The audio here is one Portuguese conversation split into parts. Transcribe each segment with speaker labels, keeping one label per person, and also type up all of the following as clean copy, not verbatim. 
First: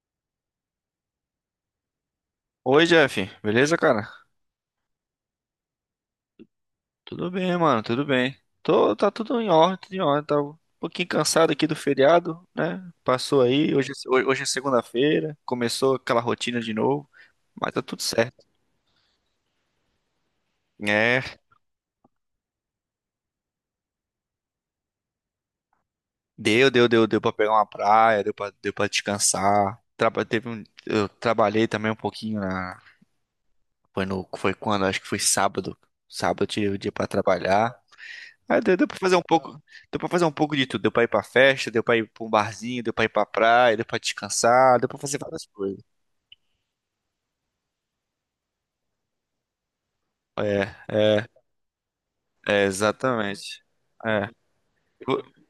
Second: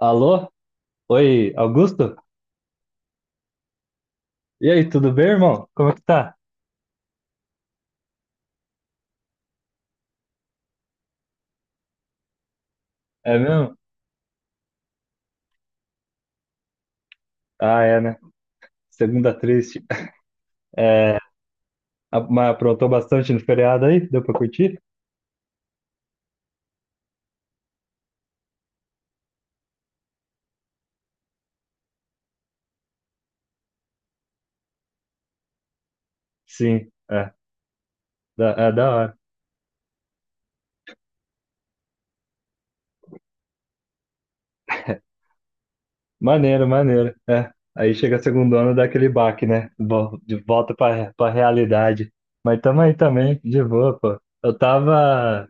Speaker 1: Alô? Oi, Augusto?
Speaker 2: Oi, Jeff. Beleza, cara?
Speaker 1: E aí, tudo bem, irmão? Como é que tá?
Speaker 2: Tudo bem, mano, tudo bem. Tá tudo em ordem, tudo em ordem. Tá um pouquinho cansado aqui do feriado, né?
Speaker 1: É
Speaker 2: Passou aí,
Speaker 1: mesmo?
Speaker 2: hoje, hoje é segunda-feira, começou aquela rotina de novo, mas tá
Speaker 1: Ah, é,
Speaker 2: tudo
Speaker 1: né?
Speaker 2: certo.
Speaker 1: Segunda triste. É,
Speaker 2: É,
Speaker 1: mas aprontou bastante no feriado aí? Deu pra curtir?
Speaker 2: deu pra pegar uma praia, deu pra descansar. Eu trabalhei também um pouquinho na, foi no, foi quando, acho que foi sábado. Sábado eu tirei o
Speaker 1: Sim,
Speaker 2: dia pra
Speaker 1: é.
Speaker 2: trabalhar.
Speaker 1: Da,
Speaker 2: Ah,
Speaker 1: é da hora.
Speaker 2: deu pra fazer um pouco de tudo. Deu pra ir pra festa, deu pra ir pra um barzinho, deu pra ir pra praia, deu pra descansar, deu pra fazer várias coisas.
Speaker 1: Maneiro, maneiro. É. Aí chega a segundona, dá aquele baque, né? De volta
Speaker 2: É,
Speaker 1: pra,
Speaker 2: é,
Speaker 1: pra realidade. Mas
Speaker 2: é,
Speaker 1: tamo aí também, de
Speaker 2: exatamente.
Speaker 1: boa, pô.
Speaker 2: É.
Speaker 1: Eu
Speaker 2: Vo-
Speaker 1: tava.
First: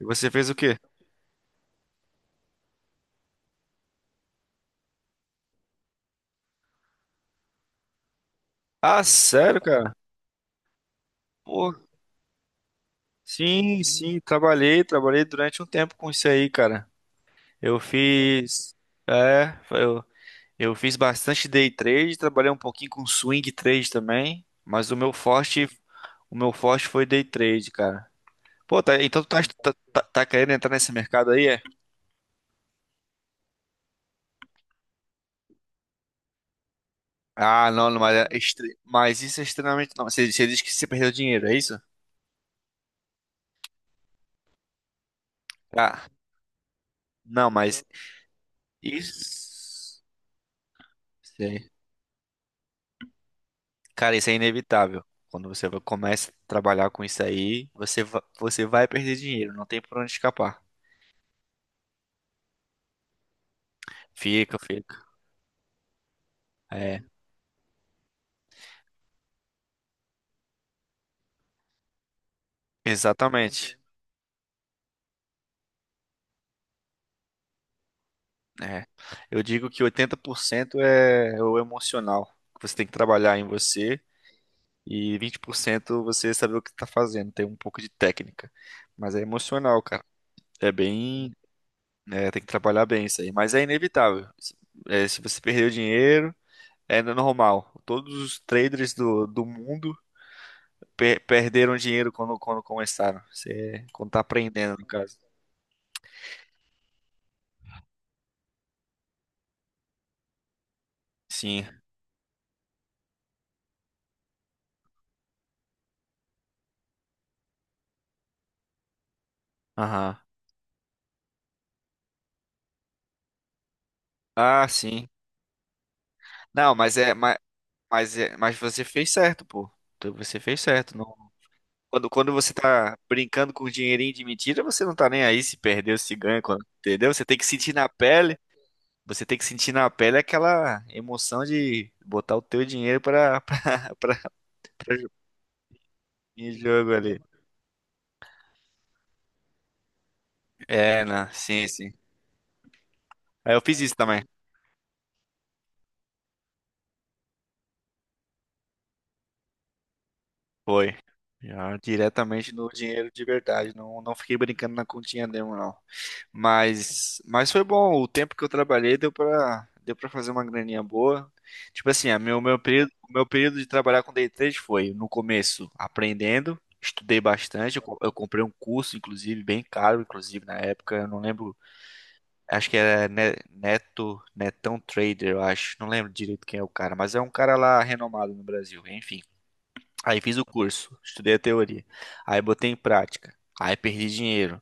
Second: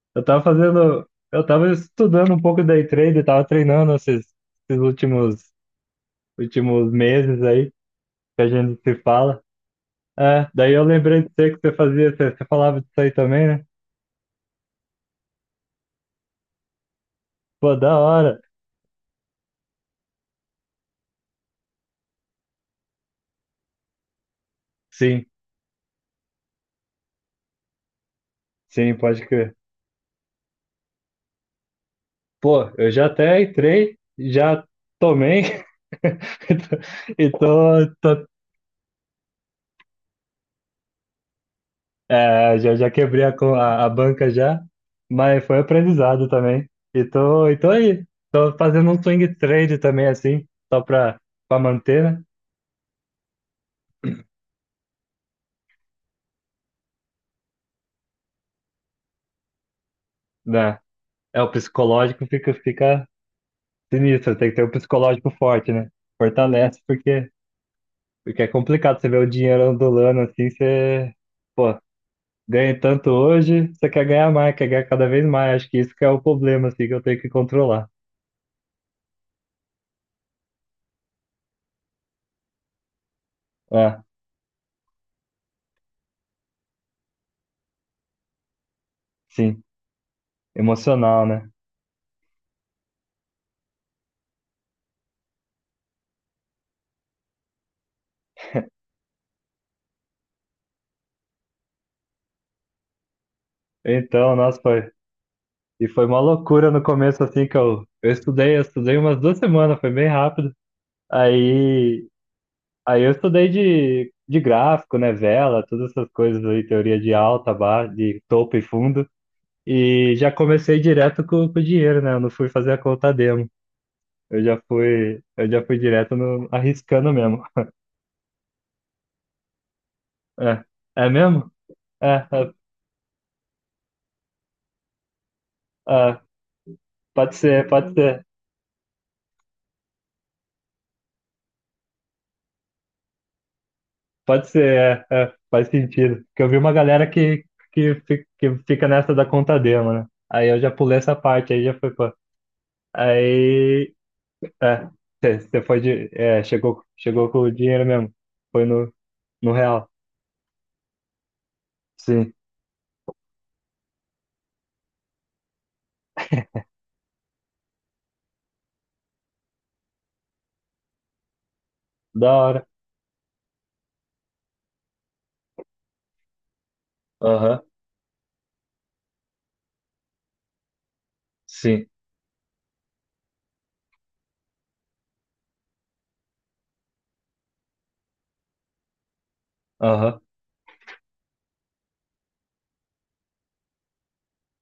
Speaker 2: E
Speaker 1: Eu
Speaker 2: você
Speaker 1: tava
Speaker 2: fez o quê?
Speaker 1: fazendo. Eu tava estudando um pouco day trade, tava treinando esses últimos meses aí. Que a gente se
Speaker 2: Ah,
Speaker 1: fala.
Speaker 2: sério, cara?
Speaker 1: É, daí eu lembrei de você que você
Speaker 2: Pô,
Speaker 1: fazia, você falava disso aí também, né?
Speaker 2: sim, sim, trabalhei durante um tempo com isso aí, cara.
Speaker 1: Pô,
Speaker 2: Eu
Speaker 1: da hora.
Speaker 2: fiz, é, eu, eu fiz bastante day trade, trabalhei um pouquinho com swing trade também, mas o meu
Speaker 1: Sim,
Speaker 2: forte, o meu forte foi day trade, cara. Pô,
Speaker 1: sim,
Speaker 2: então
Speaker 1: pode
Speaker 2: tu tá,
Speaker 1: crer.
Speaker 2: tá, tá- tá querendo entrar nesse mercado aí, é?
Speaker 1: Pô, eu já até entrei, já tomei e tô, e
Speaker 2: Ah, não,
Speaker 1: tô,
Speaker 2: não,
Speaker 1: tô-
Speaker 2: mas isso é extremamente... Não, você diz que você perdeu dinheiro, é isso?
Speaker 1: é, já quebrei a banca já, mas foi
Speaker 2: Ah,
Speaker 1: aprendizado também. E tô,
Speaker 2: não,
Speaker 1: e tô
Speaker 2: mas
Speaker 1: aí, tô fazendo um swing trade
Speaker 2: isso...
Speaker 1: também assim, só pra
Speaker 2: Sim.
Speaker 1: manter, né?
Speaker 2: Cara, isso é inevitável. Quando começa a trabalhar com isso aí, você vai perder dinheiro, não tem por onde escapar.
Speaker 1: Né? É, o psicológico fica sinistro, tem que
Speaker 2: Fica,
Speaker 1: ter um
Speaker 2: fica.
Speaker 1: psicológico forte, né? Fortalece.
Speaker 2: É,
Speaker 1: Porque é complicado você ver o dinheiro ondulando assim, você, pô, ganha tanto hoje,
Speaker 2: exatamente.
Speaker 1: você quer ganhar mais, quer ganhar cada vez mais. Acho que isso que é o problema, assim, que eu tenho que controlar.
Speaker 2: É. Eu digo que 80% é o emocional. Você tem que trabalhar em
Speaker 1: É,
Speaker 2: você. E 20% você saber o que tá fazendo, ter um pouco de técnica. Mas é
Speaker 1: sim,
Speaker 2: emocional, cara. É
Speaker 1: emocional,
Speaker 2: bem.
Speaker 1: né?
Speaker 2: É, tem que trabalhar bem isso aí. Mas é inevitável. Se você perder o dinheiro, é normal. Todos os traders do mundo perderam dinheiro quando começaram. Você, quando tá
Speaker 1: Então, nossa,
Speaker 2: aprendendo, no
Speaker 1: foi.
Speaker 2: caso.
Speaker 1: E foi uma loucura no começo, assim, que eu estudei umas duas semanas, foi bem rápido.
Speaker 2: Sim.
Speaker 1: Aí, aí, eu estudei de gráfico, né? Vela, todas essas coisas aí, teoria de alta, baixa, de topo e fundo. E
Speaker 2: Aham.
Speaker 1: já comecei direto com o dinheiro, né? Eu não fui fazer a conta demo. Eu já
Speaker 2: Ah, sim.
Speaker 1: fui, eu já fui direto no,
Speaker 2: Não, mas
Speaker 1: arriscando
Speaker 2: é. Mas,
Speaker 1: mesmo.
Speaker 2: mas, é, mas você fez certo, pô. Então, você fez
Speaker 1: É,
Speaker 2: certo.
Speaker 1: é mesmo?
Speaker 2: Quando,
Speaker 1: É,
Speaker 2: quando
Speaker 1: é,
Speaker 2: você tá brincando com dinheirinho de mentira, você não tá nem aí se perdeu, se
Speaker 1: é.
Speaker 2: ganha, entendeu? Você
Speaker 1: Pode
Speaker 2: tem que
Speaker 1: ser,
Speaker 2: sentir na
Speaker 1: pode ser,
Speaker 2: pele, você tem que sentir na pele aquela emoção de botar o teu dinheiro pra, pra,
Speaker 1: pode
Speaker 2: pra
Speaker 1: ser,
Speaker 2: jo-
Speaker 1: é, é, faz sentido. Porque eu
Speaker 2: em
Speaker 1: vi uma
Speaker 2: jogo
Speaker 1: galera
Speaker 2: ali.
Speaker 1: que fica nessa da Contadema, né? Aí eu já pulei
Speaker 2: É,
Speaker 1: essa
Speaker 2: não,
Speaker 1: parte, aí
Speaker 2: sim,
Speaker 1: já foi,
Speaker 2: sim.
Speaker 1: pô.
Speaker 2: Aí eu fiz
Speaker 1: Aí,
Speaker 2: isso também.
Speaker 1: é, você é, chegou com o dinheiro mesmo. Foi no real.
Speaker 2: Foi. Já
Speaker 1: Sim,
Speaker 2: diretamente no dinheiro de verdade. Não, não fiquei brincando na continha demo, não. Mas foi bom. O tempo que eu trabalhei deu pra fazer uma graninha boa. Tipo assim, a
Speaker 1: da
Speaker 2: meu, meu
Speaker 1: hora.
Speaker 2: período, o meu período de trabalhar com day trade foi, no começo, aprendendo, estudei
Speaker 1: Aham,
Speaker 2: bastante. Eu comprei um curso, inclusive, bem caro, inclusive, na época. Eu não lembro,
Speaker 1: sim,
Speaker 2: acho que era Netão Trader, eu acho. Não lembro direito quem é o cara, mas é um cara lá renomado no Brasil, enfim.
Speaker 1: aham.
Speaker 2: Aí fiz o curso, estudei a teoria. Aí botei em prática. Aí perdi dinheiro.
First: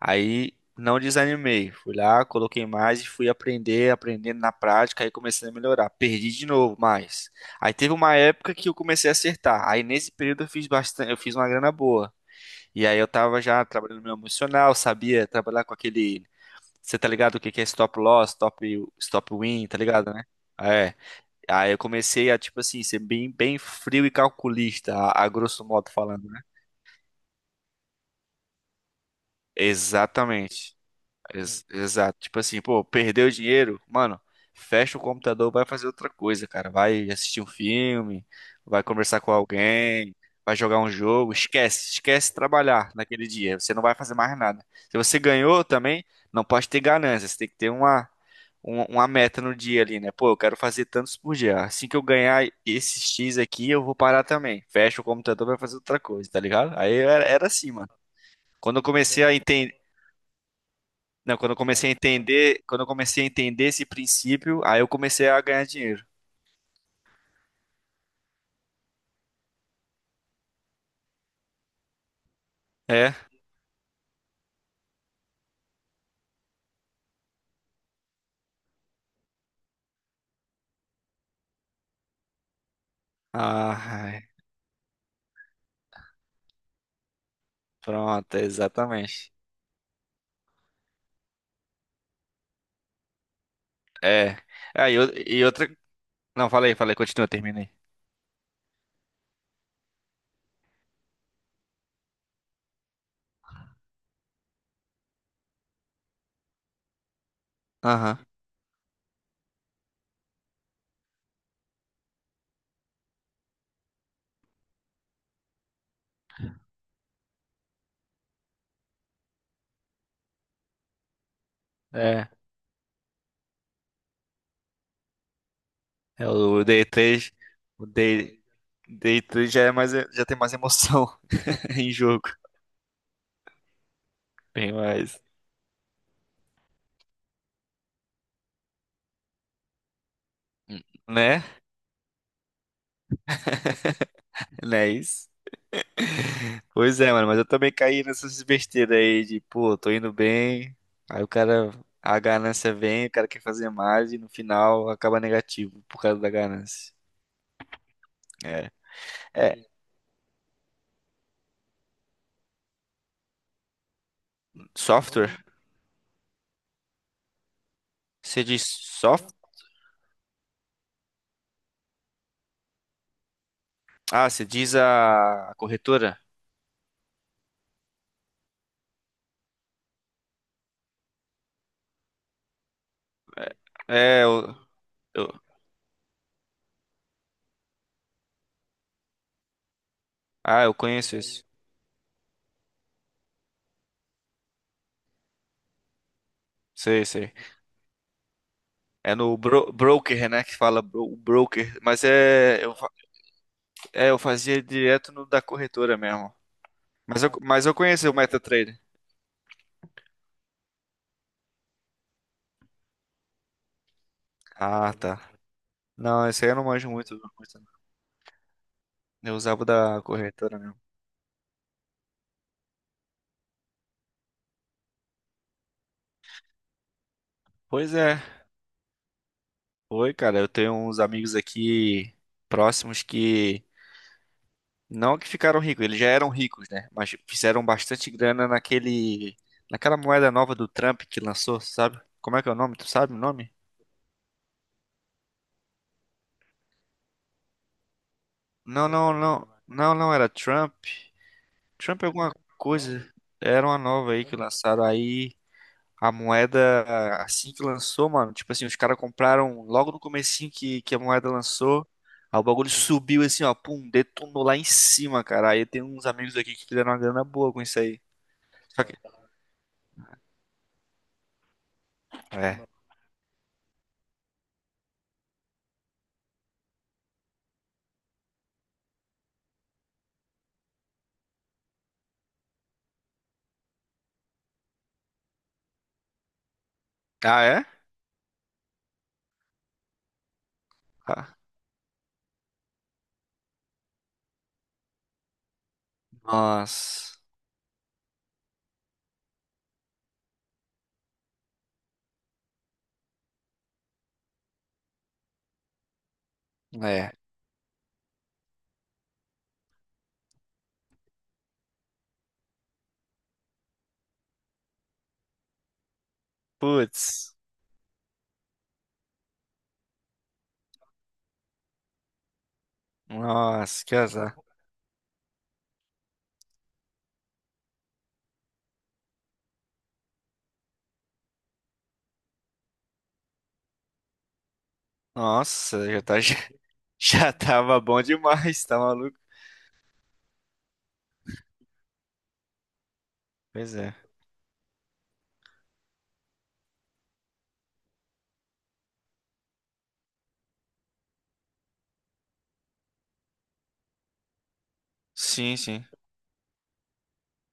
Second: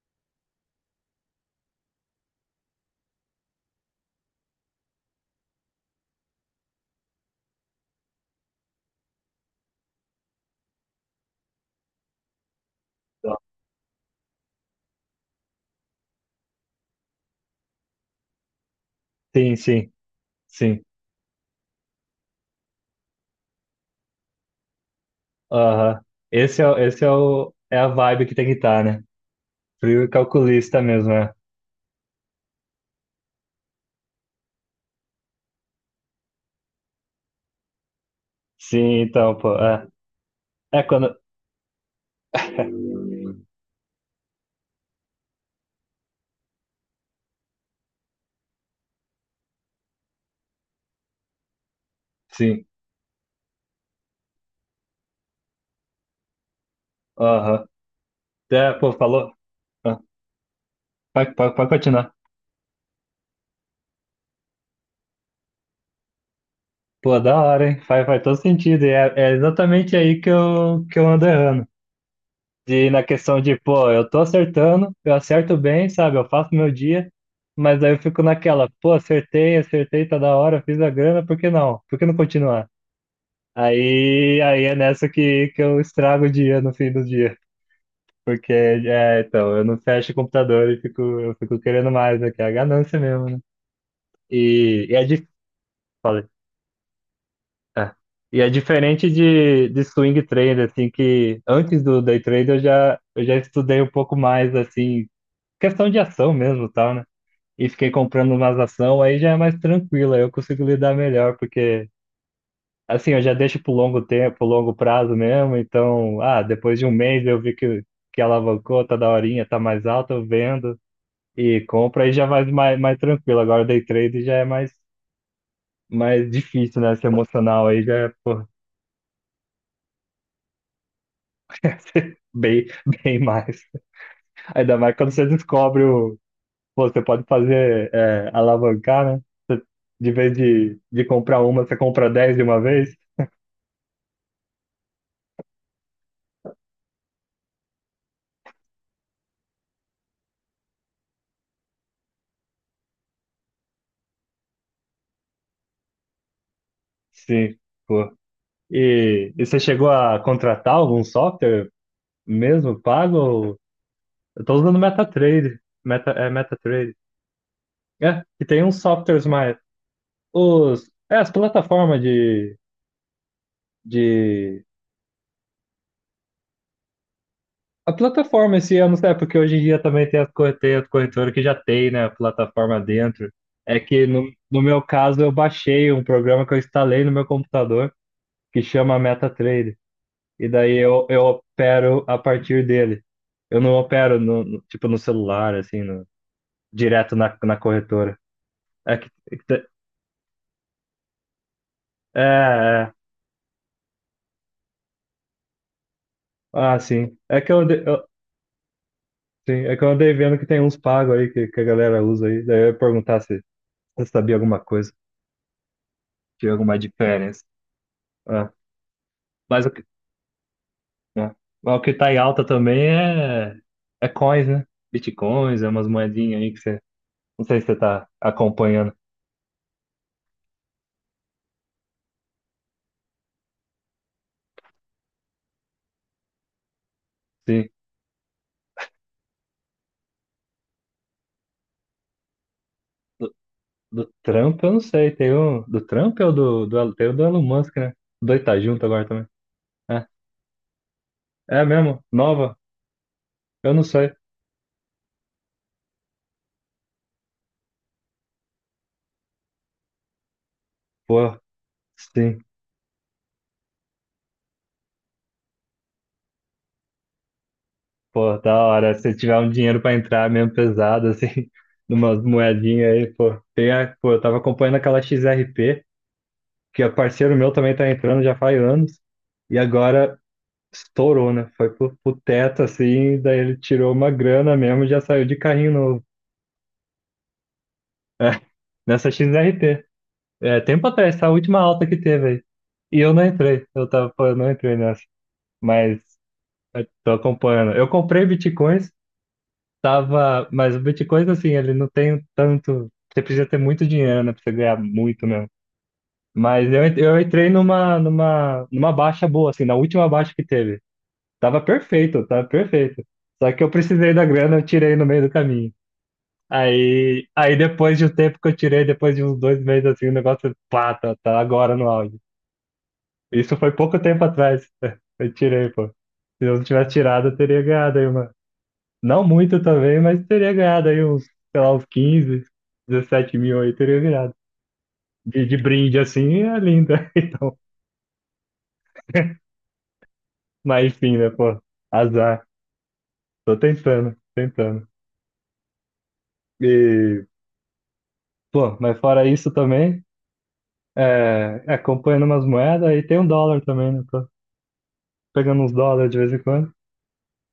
Speaker 2: Aí não desanimei. Fui lá, coloquei mais e fui aprendendo na prática, aí comecei a melhorar. Perdi de novo, mas. Aí teve uma época que eu comecei a acertar. Aí nesse período eu fiz uma grana boa. E aí eu tava já trabalhando no meu emocional, sabia trabalhar com aquele. Você tá ligado o que que é stop loss, stop, stop
Speaker 1: Sim,
Speaker 2: win, tá
Speaker 1: sim,
Speaker 2: ligado, né?
Speaker 1: sim.
Speaker 2: É. Aí eu comecei a, tipo assim, ser bem, bem frio e calculista, a grosso modo
Speaker 1: Aham.
Speaker 2: falando, né?
Speaker 1: É a vibe que tem que estar, né? Frio e
Speaker 2: Exatamente.
Speaker 1: calculista mesmo, é.
Speaker 2: Exato. Tipo assim, pô, perdeu o dinheiro, mano, fecha o computador, vai fazer outra coisa, cara. Vai assistir um filme, vai
Speaker 1: Sim,
Speaker 2: conversar com
Speaker 1: então, pô. É,
Speaker 2: alguém, vai jogar
Speaker 1: é
Speaker 2: um
Speaker 1: quando.
Speaker 2: jogo. Esquece, esquece trabalhar naquele
Speaker 1: É.
Speaker 2: dia. Você não vai fazer mais nada. Se você ganhou também, não pode ter ganância. Você tem que ter uma meta no dia ali, né? Pô, eu quero fazer tantos por dia. Assim que eu ganhar
Speaker 1: Sim.
Speaker 2: esses X aqui, eu vou parar também. Fecha o computador, vai fazer outra coisa, tá ligado? Aí era
Speaker 1: Aham.
Speaker 2: assim, mano.
Speaker 1: É,
Speaker 2: Quando eu
Speaker 1: pô,
Speaker 2: comecei
Speaker 1: falou.
Speaker 2: a
Speaker 1: Ah, Pode,
Speaker 2: não, quando
Speaker 1: pode,
Speaker 2: eu
Speaker 1: pode
Speaker 2: comecei a
Speaker 1: continuar.
Speaker 2: entender, quando eu comecei a entender esse princípio, aí eu comecei a ganhar dinheiro.
Speaker 1: Pô, da hora, hein? Faz todo sentido. E é exatamente aí que eu ando errando. Na
Speaker 2: É?
Speaker 1: questão de, pô, eu tô acertando, eu acerto bem, sabe? Eu faço meu dia, mas aí eu fico naquela, pô, acertei, acertei, tá da hora, fiz a grana, por que não? Por que não continuar?
Speaker 2: Ah, ai,
Speaker 1: Aí, é nessa que eu estrago o dia no fim do dia.
Speaker 2: pronto,
Speaker 1: Porque, é,
Speaker 2: exatamente.
Speaker 1: então, eu não fecho o computador e eu fico querendo mais, né? Que é a ganância mesmo, né?
Speaker 2: É.
Speaker 1: E,
Speaker 2: Aí
Speaker 1: e é,
Speaker 2: eu,
Speaker 1: di-
Speaker 2: e outra.
Speaker 1: Falei,
Speaker 2: Não, falei, continua, terminei.
Speaker 1: é. E é diferente de swing trade, assim, que antes do day trade eu já estudei um pouco mais, assim, questão de ação mesmo, e tal, né? E fiquei
Speaker 2: Aham.
Speaker 1: comprando umas ação, aí já é mais tranquilo, aí eu consigo lidar melhor, porque, assim, eu já deixo pro longo tempo, pro longo prazo mesmo, então, ah, depois de um mês eu vi que alavancou, tá daorinha, tá mais alta, eu vendo e compro, aí já
Speaker 2: É.
Speaker 1: vai mais tranquilo. Agora day trade já é mais
Speaker 2: É o
Speaker 1: difícil,
Speaker 2: Day
Speaker 1: né? Esse
Speaker 2: 3,
Speaker 1: emocional aí
Speaker 2: O
Speaker 1: já é
Speaker 2: Day,
Speaker 1: pô,
Speaker 2: Day 3 já é mais, já tem mais emoção em jogo.
Speaker 1: bem, bem mais.
Speaker 2: Tem
Speaker 1: Ainda mais quando
Speaker 2: mais.
Speaker 1: você descobre pô, você pode fazer é, alavancar, né? De vez de comprar
Speaker 2: Né?
Speaker 1: uma, você compra dez de uma vez.
Speaker 2: Não é isso? Pois é, mano, mas eu também caí nessas besteiras aí de, pô, tô indo bem, aí o cara, a ganância vem, o cara quer fazer mais e no final acaba negativo por causa da ganância.
Speaker 1: Sim, pô.
Speaker 2: É.
Speaker 1: E
Speaker 2: É,
Speaker 1: você chegou a contratar algum software mesmo pago? Eu tô usando
Speaker 2: software?
Speaker 1: MetaTrader. É MetaTrader. É,
Speaker 2: Você
Speaker 1: que tem
Speaker 2: diz
Speaker 1: uns softwares
Speaker 2: soft?
Speaker 1: mais. As plataformas de,
Speaker 2: Ah, você
Speaker 1: de.
Speaker 2: diz a corretora?
Speaker 1: A plataforma esse ano, é porque hoje em dia também tem as corretoras que já tem, né? A plataforma dentro. É que
Speaker 2: É,
Speaker 1: no, no meu caso eu
Speaker 2: eu-
Speaker 1: baixei um programa que eu instalei no meu computador que chama MetaTrader. E
Speaker 2: eu
Speaker 1: daí eu,
Speaker 2: conheço
Speaker 1: eu
Speaker 2: isso.
Speaker 1: opero a partir dele. Eu não opero no, tipo no celular, assim,
Speaker 2: Sei,
Speaker 1: direto
Speaker 2: sei.
Speaker 1: na corretora. É que,
Speaker 2: É
Speaker 1: é,
Speaker 2: no
Speaker 1: que-
Speaker 2: broker, né, que fala o broker, mas é eu, fa-
Speaker 1: é,
Speaker 2: é, eu fazia direto no da corretora mesmo.
Speaker 1: Ah, sim.
Speaker 2: Mas eu,
Speaker 1: É que eu,
Speaker 2: mas eu
Speaker 1: ande- eu-
Speaker 2: conheço o MetaTrader.
Speaker 1: sim, é que eu andei vendo que tem uns pagos aí que a galera usa aí. Daí eu ia perguntar se você sabia alguma coisa,
Speaker 2: Ah, tá. Não, esse aí
Speaker 1: tinha
Speaker 2: eu não
Speaker 1: alguma
Speaker 2: manjo muito,
Speaker 1: diferença.
Speaker 2: muito não.
Speaker 1: Ah,
Speaker 2: Eu usava o
Speaker 1: mas, o que,
Speaker 2: da corretora mesmo.
Speaker 1: ah, mas o que tá em alta também é coins, né? Bitcoins, é umas moedinhas aí que você. Não sei se você
Speaker 2: Pois
Speaker 1: tá
Speaker 2: é,
Speaker 1: acompanhando.
Speaker 2: foi, cara. Eu tenho uns amigos aqui próximos que não que ficaram ricos, eles já eram ricos, né? Mas fizeram
Speaker 1: Sim.
Speaker 2: bastante grana naquela moeda nova do Trump que lançou, sabe? Como é que é o nome? Tu sabe o
Speaker 1: Do,
Speaker 2: nome?
Speaker 1: do Trump, eu não sei. Tem um. Do Trump ou tem o do Elon Musk, né? Os dois tá junto
Speaker 2: Não,
Speaker 1: agora
Speaker 2: não,
Speaker 1: também.
Speaker 2: não. Não,
Speaker 1: É,
Speaker 2: não, era Trump.
Speaker 1: é mesmo?
Speaker 2: Trump é alguma
Speaker 1: Nova?
Speaker 2: coisa. Era
Speaker 1: Eu
Speaker 2: uma
Speaker 1: não sei.
Speaker 2: nova aí que lançaram aí. A moeda, assim que lançou, mano, tipo assim, os caras compraram logo no comecinho que a moeda
Speaker 1: Pô,
Speaker 2: lançou, aí
Speaker 1: sim.
Speaker 2: o bagulho subiu assim, ó, pum, detonou lá em cima, cara. Aí tem uns amigos aqui que fizeram uma grana boa com isso aí.
Speaker 1: Pô, da
Speaker 2: Só que...
Speaker 1: hora. Se tiver um dinheiro pra entrar mesmo pesado, assim, numas
Speaker 2: É.
Speaker 1: moedinhas aí, pô. Pô, eu tava acompanhando aquela XRP, que é parceiro meu também tá entrando já faz anos, e agora estourou, né? Foi pro teto, assim, daí ele tirou uma grana mesmo e já saiu de carrinho novo.
Speaker 2: Ah, é?
Speaker 1: Nessa XRP. É, tempo atrás, essa
Speaker 2: Ah,
Speaker 1: última alta que teve aí. E eu não entrei, eu tava, pô, eu não entrei nessa. Mas eu tô
Speaker 2: nossa.
Speaker 1: acompanhando. Eu comprei Bitcoin. Tava, mas o Bitcoin, assim, ele não tem tanto. Você precisa ter muito dinheiro, né? Pra você ganhar muito mesmo. Mas eu, en-
Speaker 2: É.
Speaker 1: eu entrei numa baixa boa, assim, na última baixa que teve. Tava perfeito, tava perfeito. Só que eu precisei da grana, eu tirei no meio do caminho. Aí,
Speaker 2: Putz.
Speaker 1: aí depois de um tempo que eu tirei, depois de uns dois meses, assim, o negócio, pá, tá agora no auge. Isso foi
Speaker 2: Nossa, que
Speaker 1: pouco tempo
Speaker 2: azar.
Speaker 1: atrás. Eu tirei, pô. Se eu não tivesse tirado, eu teria ganhado aí. Não muito também, mas teria ganhado aí uns, sei lá, uns 15, 17 mil aí, teria ganhado. De
Speaker 2: Nossa,
Speaker 1: brinde
Speaker 2: já tá,
Speaker 1: assim é linda.
Speaker 2: já
Speaker 1: Então,
Speaker 2: tava bom demais, tá maluco?
Speaker 1: mas enfim, né, pô, azar. Tô
Speaker 2: Pois é.
Speaker 1: tentando, tentando. E, pô, mas fora isso também, é, acompanhando umas moedas e tem um dólar também, né? Tô
Speaker 2: Sim,
Speaker 1: pegando uns
Speaker 2: sim.
Speaker 1: dólares de vez em quando.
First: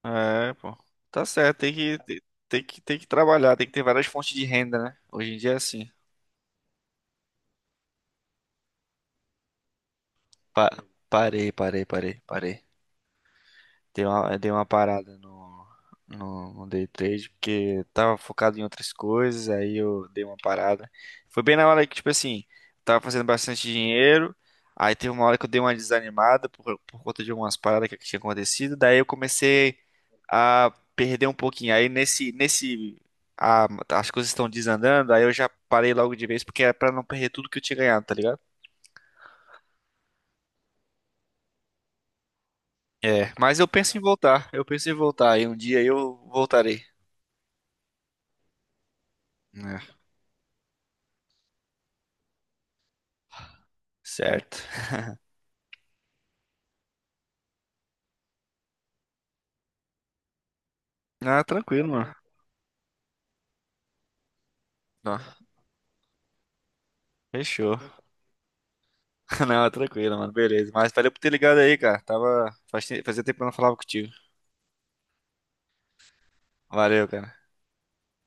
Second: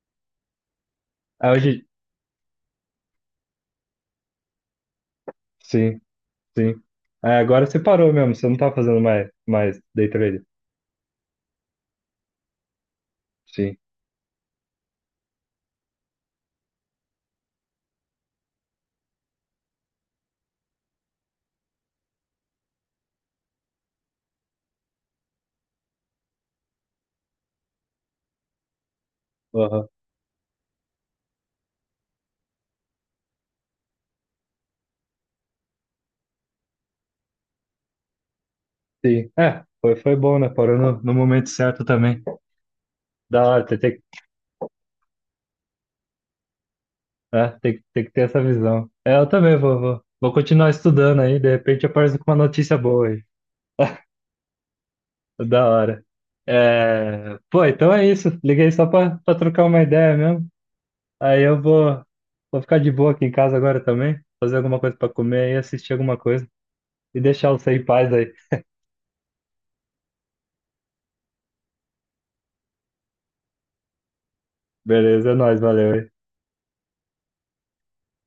Speaker 2: É, pô. Tá
Speaker 1: Aí
Speaker 2: certo,
Speaker 1: hoje,
Speaker 2: tem que trabalhar, tem que ter várias fontes de renda, né? Hoje em dia é assim.
Speaker 1: sim, sim. É, agora você parou mesmo, você não tá fazendo mais day trade.
Speaker 2: Pa- parei.
Speaker 1: Sim,
Speaker 2: Dei uma parada no day trade, porque tava focado em outras coisas, aí eu dei uma parada. Foi bem na hora que, tipo assim, tava fazendo bastante dinheiro, aí teve uma hora que eu dei uma desanimada por conta de algumas paradas que tinha acontecido, daí eu comecei
Speaker 1: aham,
Speaker 2: a perder um pouquinho. Aí nesse, nesse, a- as coisas estão desandando, aí eu já parei logo de vez, porque era pra não perder tudo que eu tinha ganhado, tá ligado?
Speaker 1: sim. É, foi bom, né? Parou no momento certo também.
Speaker 2: É,
Speaker 1: Da
Speaker 2: mas
Speaker 1: hora,
Speaker 2: eu
Speaker 1: tem,
Speaker 2: penso em
Speaker 1: tem,
Speaker 2: voltar, eu penso em voltar, e um dia eu voltarei.
Speaker 1: é, tem, tem que ter essa visão. É, eu também vou,
Speaker 2: É,
Speaker 1: vou, vou continuar estudando aí, de repente aparece com uma notícia boa aí.
Speaker 2: certo.
Speaker 1: Da hora. É, pô, então é isso. Liguei só pra trocar uma ideia mesmo. Aí
Speaker 2: Ah,
Speaker 1: eu
Speaker 2: tranquilo,
Speaker 1: vou,
Speaker 2: mano.
Speaker 1: vou ficar de boa aqui em casa agora também, fazer alguma coisa pra
Speaker 2: Não,
Speaker 1: comer e assistir alguma coisa e deixar você
Speaker 2: fechou.
Speaker 1: em paz aí.
Speaker 2: Não, tranquilo, mano. Beleza. Mas valeu por ter ligado aí, cara. Fazia tempo que eu não falava contigo.
Speaker 1: Beleza, é nóis, valeu.
Speaker 2: Valeu, cara.